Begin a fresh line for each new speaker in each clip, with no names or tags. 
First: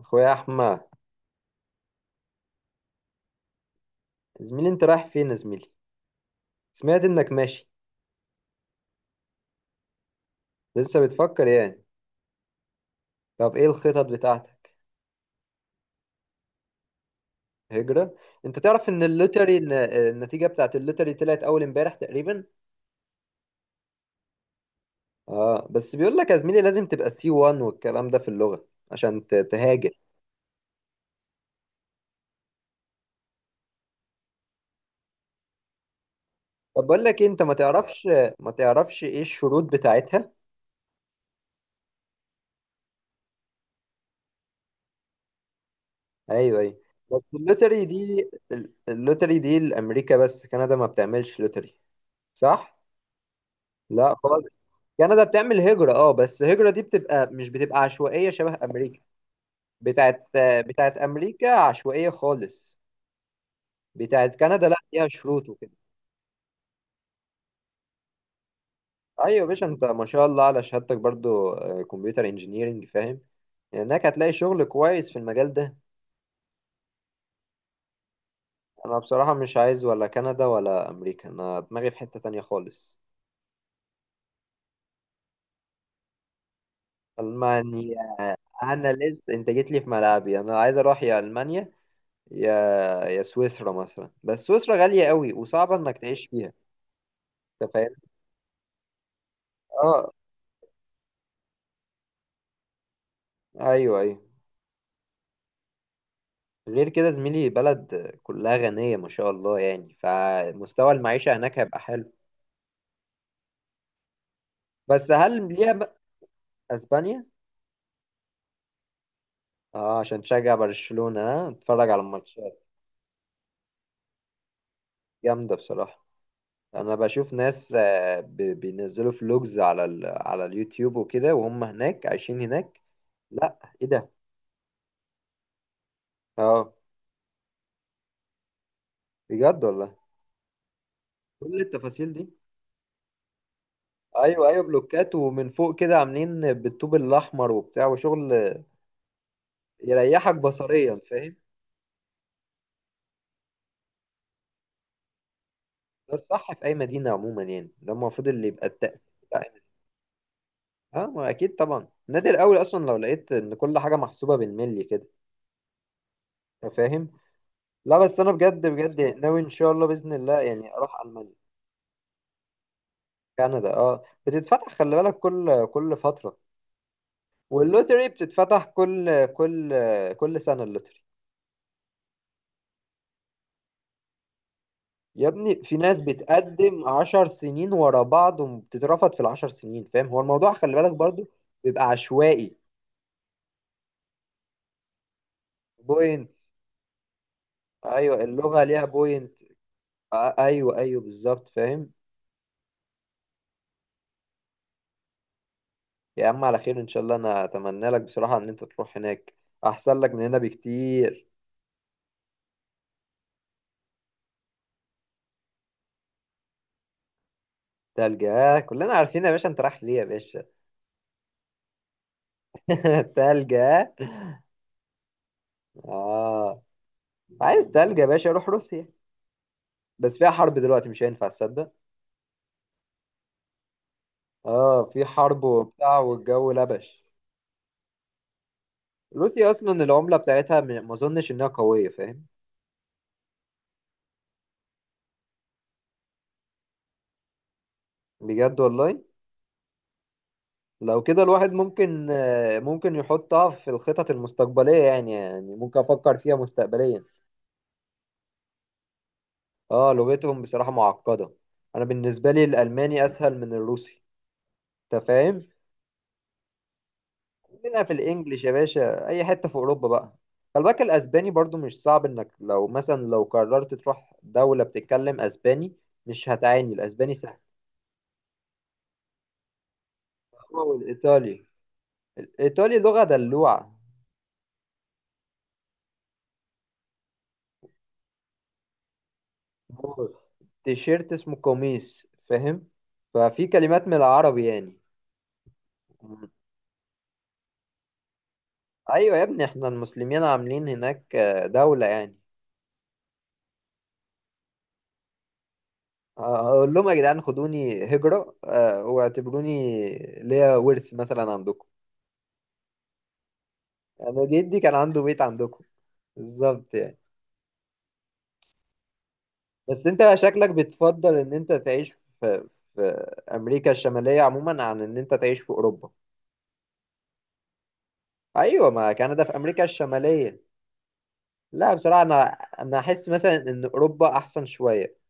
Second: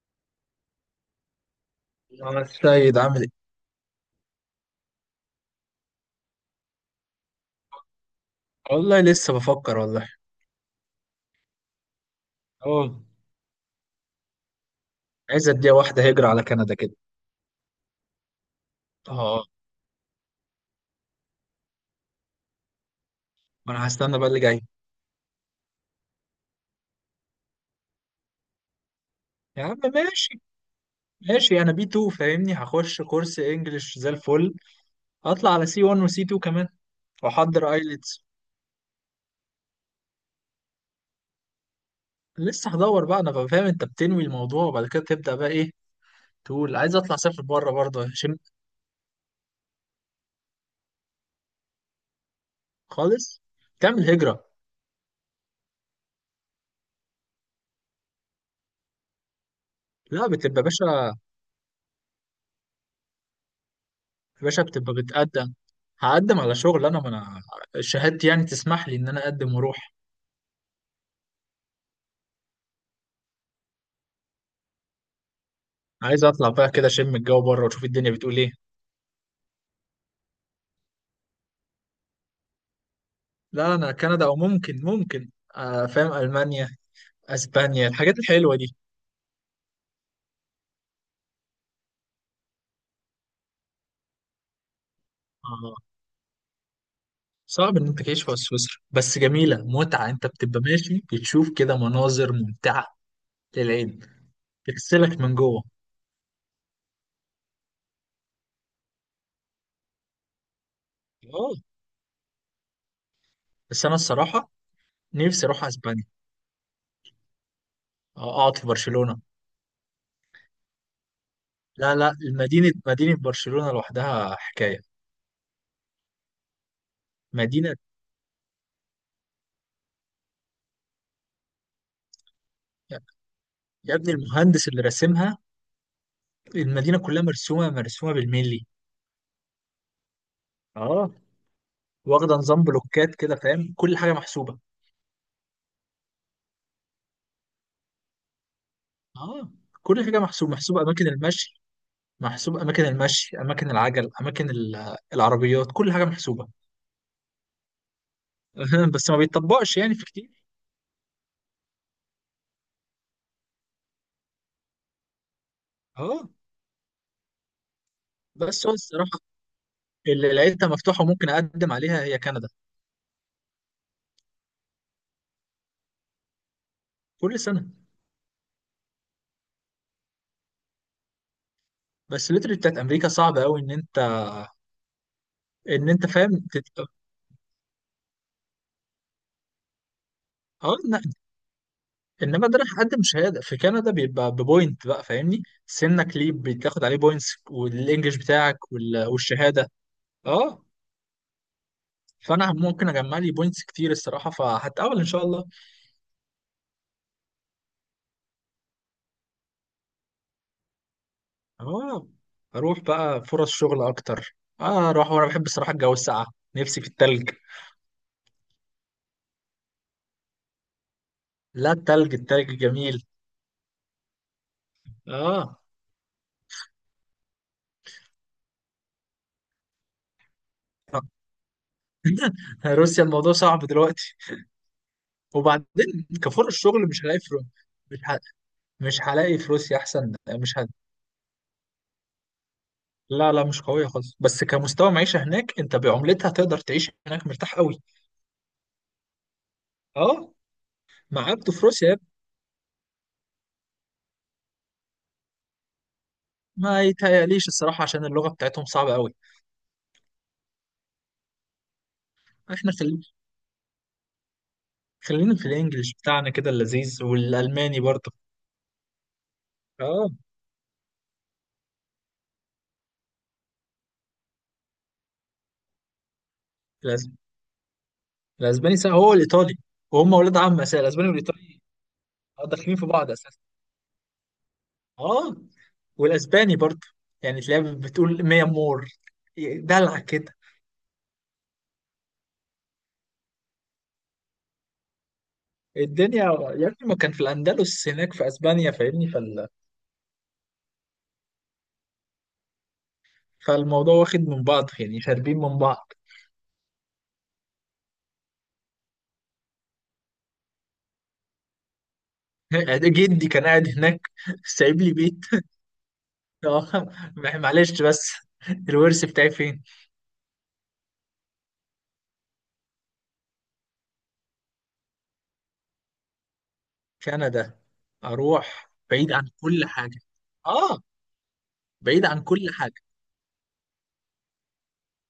اخويا احمد،
يا السيد عامل ايه؟
يا زميلي انت رايح فين يا زميلي؟ سمعت انك ماشي.
والله لسه بفكر والله.
لسه بتفكر يعني؟
اه.
طب ايه الخطط بتاعتك؟
عايز اديها واحدة هجرة على كندا كده.
هجرة؟ انت تعرف ان
اه،
اللوتري النتيجة بتاعت اللوتري طلعت اول امبارح تقريبا.
ما انا هستنى بقى اللي جاي.
اه، بس بيقول لك يا زميلي لازم تبقى سي 1 والكلام ده في اللغة عشان
يا عم
تهاجر.
ماشي، ماشي، انا بي 2 فاهمني، هخش كورس انجلش زي الفل، هطلع على سي 1 وسي 2 كمان
طب بقول لك إيه، انت ما
واحضر
تعرفش
ايلتس.
ما تعرفش ايه الشروط بتاعتها؟
لسه هدور بقى، انا بقى فاهم انت بتنوي الموضوع وبعد كده تبدأ بقى ايه،
ايوه
تقول
ايوه.
عايز اطلع
بس
اسافر بره
اللوتري
برضه
دي
هشم.
اللوتري دي لامريكا، بس كندا ما بتعملش لوتري، صح؟
خالص. تعمل
لا،
هجرة.
خالص. كندا بتعمل هجرة، اه، بس الهجرة دي مش بتبقى عشوائية شبه أمريكا.
لا،
بتاعت
بتبقى
بتاعت
باشا،
أمريكا عشوائية خالص. بتاعت
باشا،
كندا لا
بتبقى
فيها شروط
بتقدم،
وكده.
هقدم على شغل، انا ما انا شهادتي يعني تسمح لي ان انا
أيوة يا
اقدم
باشا، أنت
واروح.
ما شاء الله على شهادتك برضو، كمبيوتر انجينيرنج، فاهم؟ هناك هتلاقي شغل كويس في المجال ده.
عايز اطلع بقى كده اشم الجو بره واشوف الدنيا بتقول ايه.
أنا بصراحة مش عايز ولا كندا ولا أمريكا، أنا دماغي في حتة تانية خالص.
لا، انا كندا، او ممكن ممكن. فاهم، المانيا، اسبانيا،
ألمانيا؟
الحاجات الحلوه دي.
أنا لسه أنت جيت لي في ملعبي، أنا عايز أروح يا ألمانيا، يا يا سويسرا مثلا، بس سويسرا غالية قوي وصعبة
آه.
انك تعيش فيها. انت
صعب ان
فاهم؟
انت تعيش في سويسرا، بس جميله، متعه،
اه،
انت بتبقى ماشي بتشوف كده مناظر ممتعه
ايوه
للعين،
ايوه.
بتغسلك من جوه.
غير كده زميلي بلد كلها غنية ما شاء الله يعني، فمستوى المعيشة
اه
هناك هيبقى حلو.
بس انا الصراحه
بس
نفسي
هل
اروح
ليها بقى.
اسبانيا،
اسبانيا؟
آه، اقعد في برشلونه.
اه، عشان تشجع برشلونة ها اتفرج
لا
على
لا،
الماتشات؟
مدينه، مدينه برشلونه لوحدها حكايه.
جامدة بصراحة. انا بشوف ناس،
مدينه.
بينزلوا فلوجز على على اليوتيوب وكده وهم هناك عايشين هناك. لا، ايه
يا
ده؟
ابني المهندس اللي راسمها،
اه،
المدينه كلها مرسومه، مرسومه بالملي.
بجد والله.
اه،
كل التفاصيل دي.
واخده نظام بلوكات كده فاهم، كل حاجه
ايوه
محسوبه.
ايوه، بلوكات ومن فوق كده عاملين بالطوب الاحمر وبتاع وشغل.
اه، كل حاجه
يريحك
محسوبه، محسوبه،
بصريا،
اماكن
فاهم؟
المشي، محسوب اماكن المشي، اماكن العجل، اماكن العربيات، كل حاجه
ده
محسوبه.
الصح في اي مدينه عموما، يعني ده المفروض اللي يبقى
بس
التأثير
ما
بتاع أي مدينة.
بيتطبقش يعني في كتير.
اه، ما اكيد طبعا، نادر قوي اصلا لو لقيت ان كل حاجه محسوبه بالملي كده.
اه.
أنت فاهم؟ لا بس انا بجد
بس هو
بجد
الصراحه
ناوي ان شاء الله باذن
اللي
الله
لقيتها
يعني اروح
مفتوحه وممكن
المانيا.
اقدم عليها هي كندا.
كندا، اه، بتتفتح، خلي بالك، كل فتره.
كل سنه.
واللوتري بتتفتح كل سنه اللوتري.
بس الليتري بتاعت امريكا صعب قوي ان انت
يا ابني في
ان
ناس
انت فاهم
بتقدم 10 سنين ورا بعض وبتترفض في ال10 سنين، فاهم؟ هو الموضوع خلي
اه
بالك
إن-
برضو بيبقى
انما
عشوائي.
ده راح اقدم شهاده في كندا بيبقى ببوينت بقى فاهمني، سنك
بوينت؟
ليه بتاخد عليه بوينتس، والانجليش
ايوه، اللغة
بتاعك
ليها بوينت.
والشهاده. اه،
ايوه ايوه، بالظبط فاهم.
فانا ممكن اجمع لي بوينتس كتير الصراحه، فهتقابل ان شاء الله.
يا عم على خير ان شاء الله، انا اتمنى لك بصراحة ان انت تروح هناك، احسن لك من هنا بكتير.
هو اروح بقى فرص شغل اكتر، اه اروح وانا بحب الصراحه الجو الساقع، نفسي في التلج.
تلجة كلنا عارفين يا باشا، انت رايح ليه يا باشا؟
لا، التلج، التلج جميل.
تلجة.
اه.
اه. عايز تلجة يا باشا، روح روسيا، بس فيها حرب دلوقتي مش هينفع تصدق.
روسيا الموضوع صعب دلوقتي.
اه، في حرب وبتاع
وبعدين
والجو
كفرص شغل
لبش.
مش هلاقي في مش ه... مش هلاقي في
روسيا اصلا
روسيا احسن،
العمله
مش
بتاعتها
هد...
ما اظنش انها قويه، فاهم؟
لا لا، مش قويه خالص، بس كمستوى معيشه هناك انت بعملتها تقدر تعيش هناك مرتاح قوي.
بجد والله.
اه.
لو
ما
كده
عبده
الواحد
في روسيا،
ممكن، ممكن يحطها في الخطط المستقبليه يعني، يعني ممكن افكر فيها
ما
مستقبليا.
يتهيأليش الصراحه عشان اللغه بتاعتهم صعبه قوي.
اه، لغتهم بصراحه معقده. انا بالنسبه لي
احنا خلينا،
الالماني اسهل من الروسي. انت
خلينا
فاهم؟
في الانجليش بتاعنا كده اللذيذ، والالماني
خلينا في
برضه.
الانجليش يا باشا، اي حته في اوروبا
اه.
بقى. خلي بالك الاسباني برضو مش صعب انك لو مثلا لو قررت تروح دوله بتتكلم اسباني، مش هتعاني،
الأس-
الاسباني سهل.
الاسباني سهل، هو الايطالي وهم اولاد عم
هو
اساسا، الاسباني
والايطالي.
والايطالي آه، داخلين
الايطالي
في
لغه
بعض اساسا.
دلوعه.
اه، والاسباني برضه، يعني تلاقيها بتقول ميا مور، دلع كده.
تيشيرت اسمه قميص، فاهم؟ ففي كلمات من العربي يعني.
الدنيا يا ابني ما كان في الاندلس هناك في اسبانيا فاهمني،
ايوه يا ابني، احنا المسلمين عاملين هناك، دولة يعني.
فالموضوع واخد من بعض يعني، شاربين من بعض.
هقول لهم يا جدعان خدوني هجرة، واعتبروني ليا ورث مثلا عندكم.
جدي كان قاعد هناك،
انا جدي كان
سايب لي
عنده بيت
بيت.
عندكم، بالظبط
آه،
يعني.
معلش بس الورث بتاعي فين؟
بس انت شكلك بتفضل ان انت تعيش في في امريكا الشمالية عموما عن ان انت تعيش في اوروبا.
كندا،
ايوه،
اروح
ما
بعيد
كندا
عن
في امريكا
كل حاجه.
الشمالية.
اه،
لا بصراحة
بعيد عن
انا
كل
انا
حاجه.
احس مثلا ان اوروبا احسن شوية.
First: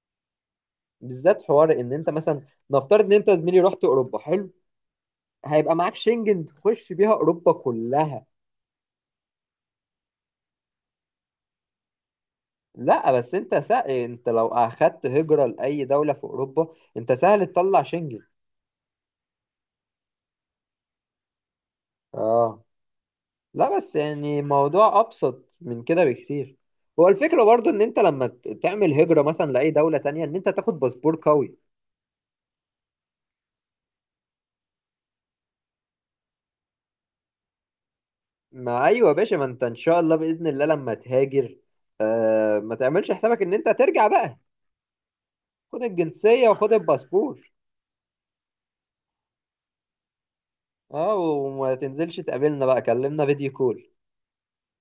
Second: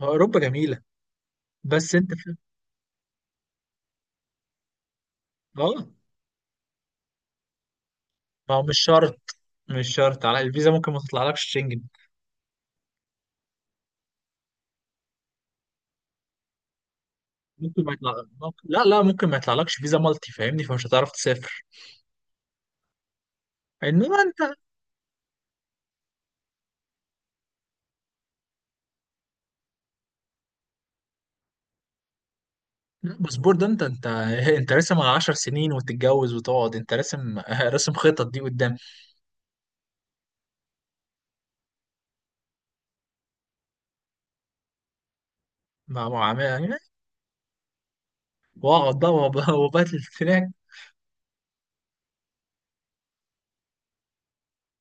هو اوروبا جميله،
بالذات حوار ان
بس
انت
انت في...
مثلا نفترض ان انت يا زميلي رحت اوروبا، حلو هيبقى
اه
معاك شنجن تخش بيها اوروبا كلها.
ما هو مش شرط، مش شرط على الفيزا ممكن ما تطلعلكش شنجن.
لا بس انت سهل، انت لو اخدت هجرة لاي دولة في اوروبا انت سهل تطلع
ممكن ما يطلع،
شنجن.
لا لا ممكن ما يطلعلكش فيزا مالتي فاهمني، فمش هتعرف تسافر.
اه، لا بس
انما انت
يعني
لا،
موضوع ابسط من كده بكتير. هو الفكرة برضو ان انت لما تعمل هجرة مثلا لاي دولة تانية، ان انت تاخد باسبور قوي.
الباسبور ده انت انت راسم على 10 سنين وتتجوز وتقعد، انت راسم راسم خطط دي قدام.
ما ايوه يا باشا، ما انت ان شاء الله باذن الله لما تهاجر، ما تعملش حسابك ان انت ترجع بقى، خد
مع مع
الجنسية وخد
مع-
الباسبور.
واقعد بقى وباتل هناك،
اه، وما تنزلش تقابلنا بقى، كلمنا فيديو كول.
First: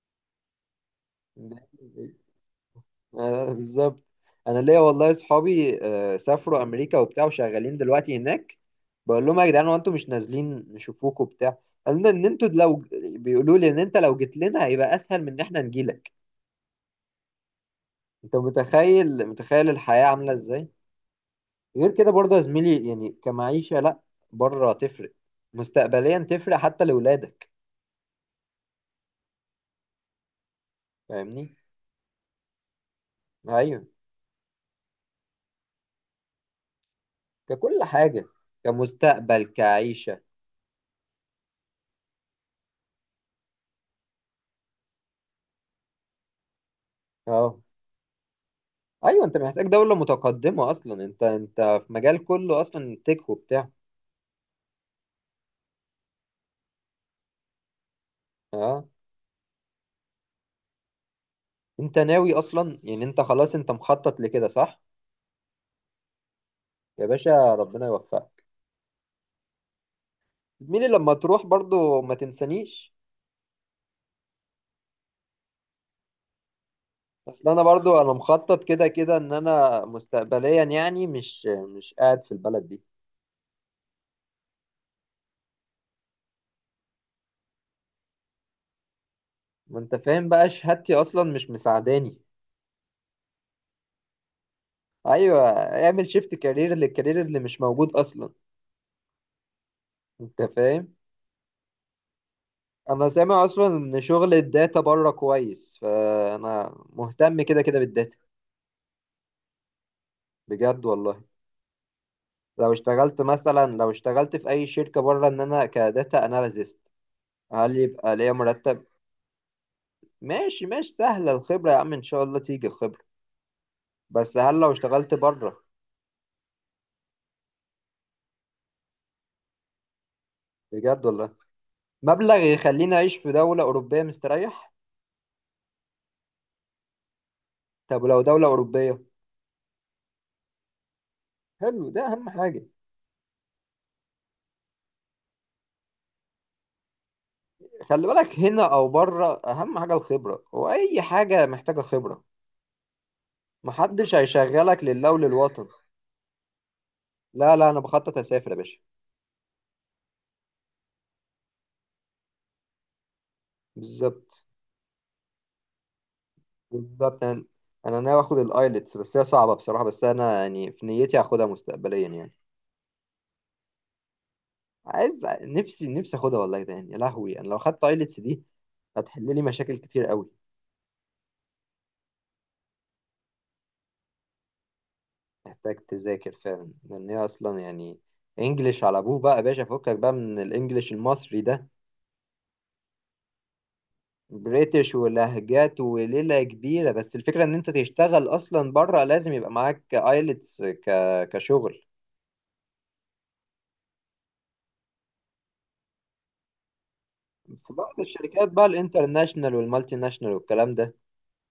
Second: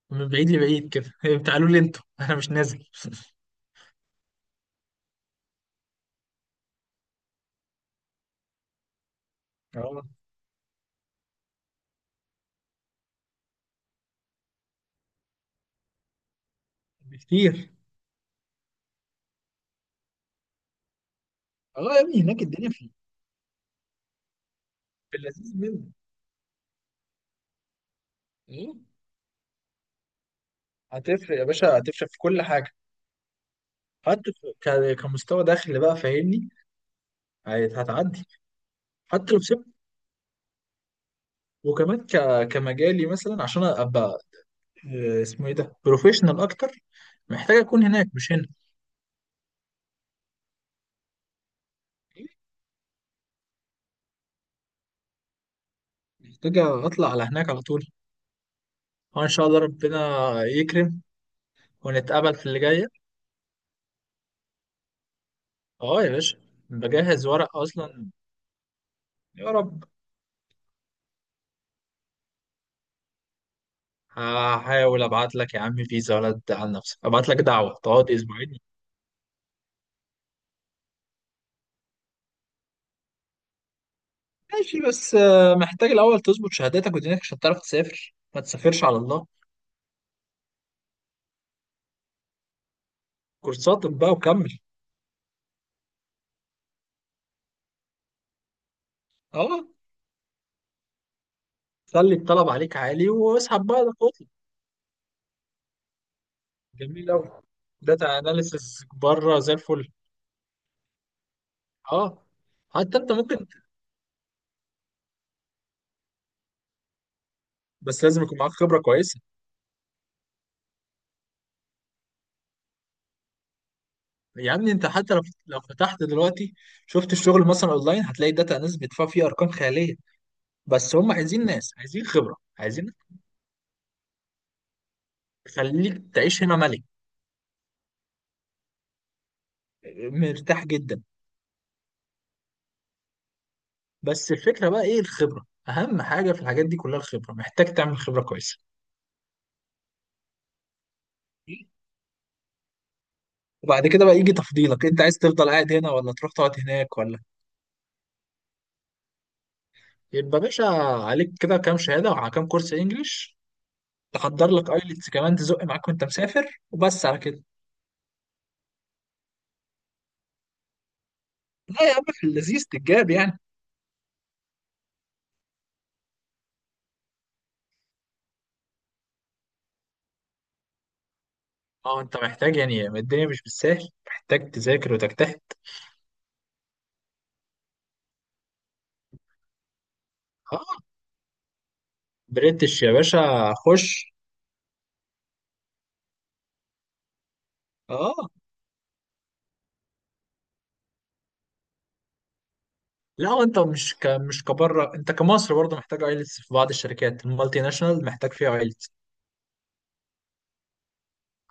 من بعيد لبعيد كده تعالوا لي انتوا انا مش نازل.
بالظبط. انا ليا والله اصحابي، سافروا امريكا وبتاع وشغالين دلوقتي هناك. بقول لهم يا جدعان هو انتوا مش نازلين نشوفوكوا وبتاع. قالوا لنا ان انتوا لو، بيقولوا لي ان انت لو جيت لنا هيبقى اسهل من ان احنا نجيلك.
بكتير.
انت متخيل متخيل الحياة عاملة ازاي؟
اه
غير
يا
كده
ابني
برضه يا
هناك الدنيا
زميلي
في،
يعني، كمعيشة لا بره تفرق.
في اللذيذ منه.
مستقبليا تفرق حتى لولادك،
ايه، هتفرق يا
فاهمني؟
باشا، هتفرق في كل حاجه،
ايوه،
حتى كمستوى دخل بقى فاهمني،
ككل
هتعدي
حاجة
حتى لو
كمستقبل
سبت.
كعيشة.
وكمان ك... كمجالي مثلا عشان ابقى آه، اسمه ايه ده، بروفيشنال اكتر، محتاج
اه،
اكون هناك مش هنا.
ايوه، انت محتاج دولة متقدمة اصلا، انت في مجال كله اصلا تك وبتاع.
محتاج اطلع على هناك على طول.
اه،
اه، ان شاء الله ربنا يكرم
انت ناوي
ونتقابل في اللي
اصلا
جايه.
يعني انت خلاص انت مخطط لكده، صح؟
اه يا باشا،
يا
بجهز
باشا
ورق
ربنا
اصلا.
يوفقك.
يا رب.
مين لما تروح برضو ما تنسانيش.
هحاول ابعت لك يا عم فيزا، ولا تزعل نفسك ابعت لك
اصل انا
دعوه
برضو
تقعد
انا
اسبوعين.
مخطط كده كده ان انا مستقبليا يعني، مش قاعد في البلد دي.
ماشي، بس آه، محتاج الاول تظبط شهاداتك ودينك عشان تعرف تسافر، ما تسافرش على الله.
ما انت فاهم بقى شهادتي اصلا مش مساعداني.
كورساتك بقى وكمل.
ايوه، اعمل شيفت كارير للكارير اللي مش موجود اصلا.
اه،
انت فاهم؟
خلي الطلب عليك
انا
عالي
سامع
واسحب
اصلا
بقى، ده
ان
خطوة.
شغل الداتا بره كويس، فانا
جميل قوي،
مهتم كده كده
داتا
بالداتا.
اناليسز بره زي الفل.
بجد والله.
اه.
لو
حتى انت
اشتغلت
ممكن،
مثلا لو اشتغلت في اي شركه بره ان انا كداتا اناليست، هل
بس
يبقى
لازم
ليا
يكون معاك خبره
مرتب؟
كويسه.
ماشي ماشي سهله الخبره يا عم، ان شاء الله تيجي الخبره. بس
يا
هل لو
ابني انت
اشتغلت
حتى لو، لو
بره؟
فتحت دلوقتي شفت الشغل مثلا اونلاين هتلاقي داتا اناليسز بيدفعوا فيه ارقام خياليه، بس
بجد
هم
والله،
عايزين ناس، عايزين
مبلغ
خبره، عايزين.
يخليني اعيش في دوله اوروبيه مستريح؟
خليك تعيش هنا ملك،
طب لو دوله اوروبيه،
مرتاح جدا.
حلو، ده اهم حاجه.
بس الفكرة بقى ايه، الخبرة اهم حاجة في الحاجات دي كلها، الخبرة، محتاج تعمل
خلي
خبرة
بالك
كويسة.
هنا او بره اهم حاجه الخبره، واي حاجه محتاجه خبره.
وبعد كده
محدش
بقى يجي
هيشغلك
تفضيلك، انت
لله
عايز تفضل
وللوطن.
قاعد هنا ولا تروح تقعد هناك ولا.
لا لا انا بخطط اسافر يا باشا،
يبقى باشا، عليك كده كام شهادة وعلى كام كورس انجليش،
بالظبط.
تحضر لك ايلتس كمان تزق معاك وانت مسافر، وبس على
بالظبط
كده.
انا ناوي اخد الايلتس، بس هي صعبه بصراحه، بس انا يعني في نيتي هاخدها
لا يا عم،
مستقبليا
في
يعني.
اللذيذ تتجاب يعني.
عايز نفسي نفسي اخدها والله، ده يعني يا لهوي، انا لو خدت ايلتس دي هتحل لي مشاكل كتير قوي.
اه انت محتاج يعني، الدنيا مش بالسهل، محتاج تذاكر وتجتهد.
محتاج تذاكر فعلا لان هي اصلا يعني انجليش على ابوه بقى يا باشا، فكك بقى من
اه،
الانجليش المصري ده.
بريتش يا باشا خش.
بريتش ولهجات وليلة كبيرة، بس الفكرة ان انت
اه،
تشتغل اصلا بره لازم يبقى معاك ايلتس كشغل.
لا هو انت مش ك... مش كبره، انت كمصر برضه محتاج ايلتس، في بعض الشركات المالتي
في بعض
ناشونال محتاج
الشركات
فيها
بقى
ايلتس.
الانترناشنال والمالتي ناشنال والكلام ده،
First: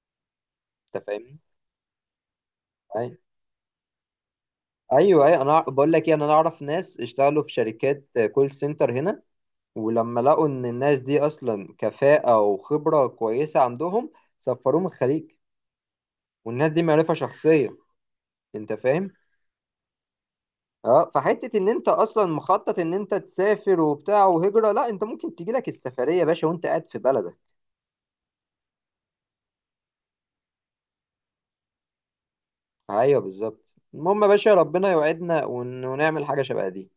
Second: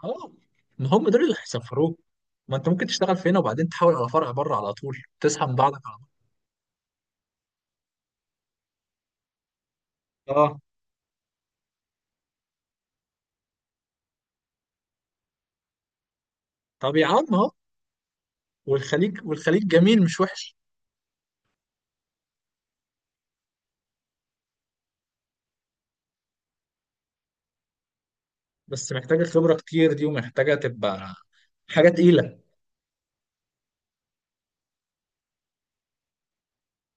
اه، ما
انت
هم دول اللي
فاهمني؟
هيسفروك، ما انت ممكن
أي-
تشتغل في هنا وبعدين تحاول على فرع بره على طول،
ايوه ايوه،
تسحب من
انا
بعضك
بقول
على
لك
طول.
ايه، انا اعرف ناس اشتغلوا في شركات كول سنتر هنا، ولما لقوا
اه،
ان الناس دي اصلا كفاءة وخبرة كويسة عندهم سفروهم الخليج، والناس دي
طب يا
معرفة
عم اهو،
شخصية، انت فاهم؟
والخليج، والخليج جميل مش وحش.
اه، فحته ان انت اصلا مخطط ان انت تسافر وبتاع وهجره، لا انت ممكن تجي لك السفريه يا باشا وانت قاعد في بلدك.
بس محتاجه خبره كتير دي، ومحتاجه تبقى حاجه تقيله.
ايوه بالظبط. المهم يا باشا، ربنا يوعدنا ونعمل حاجه شبه دي.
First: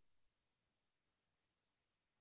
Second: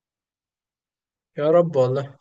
يا رب والله.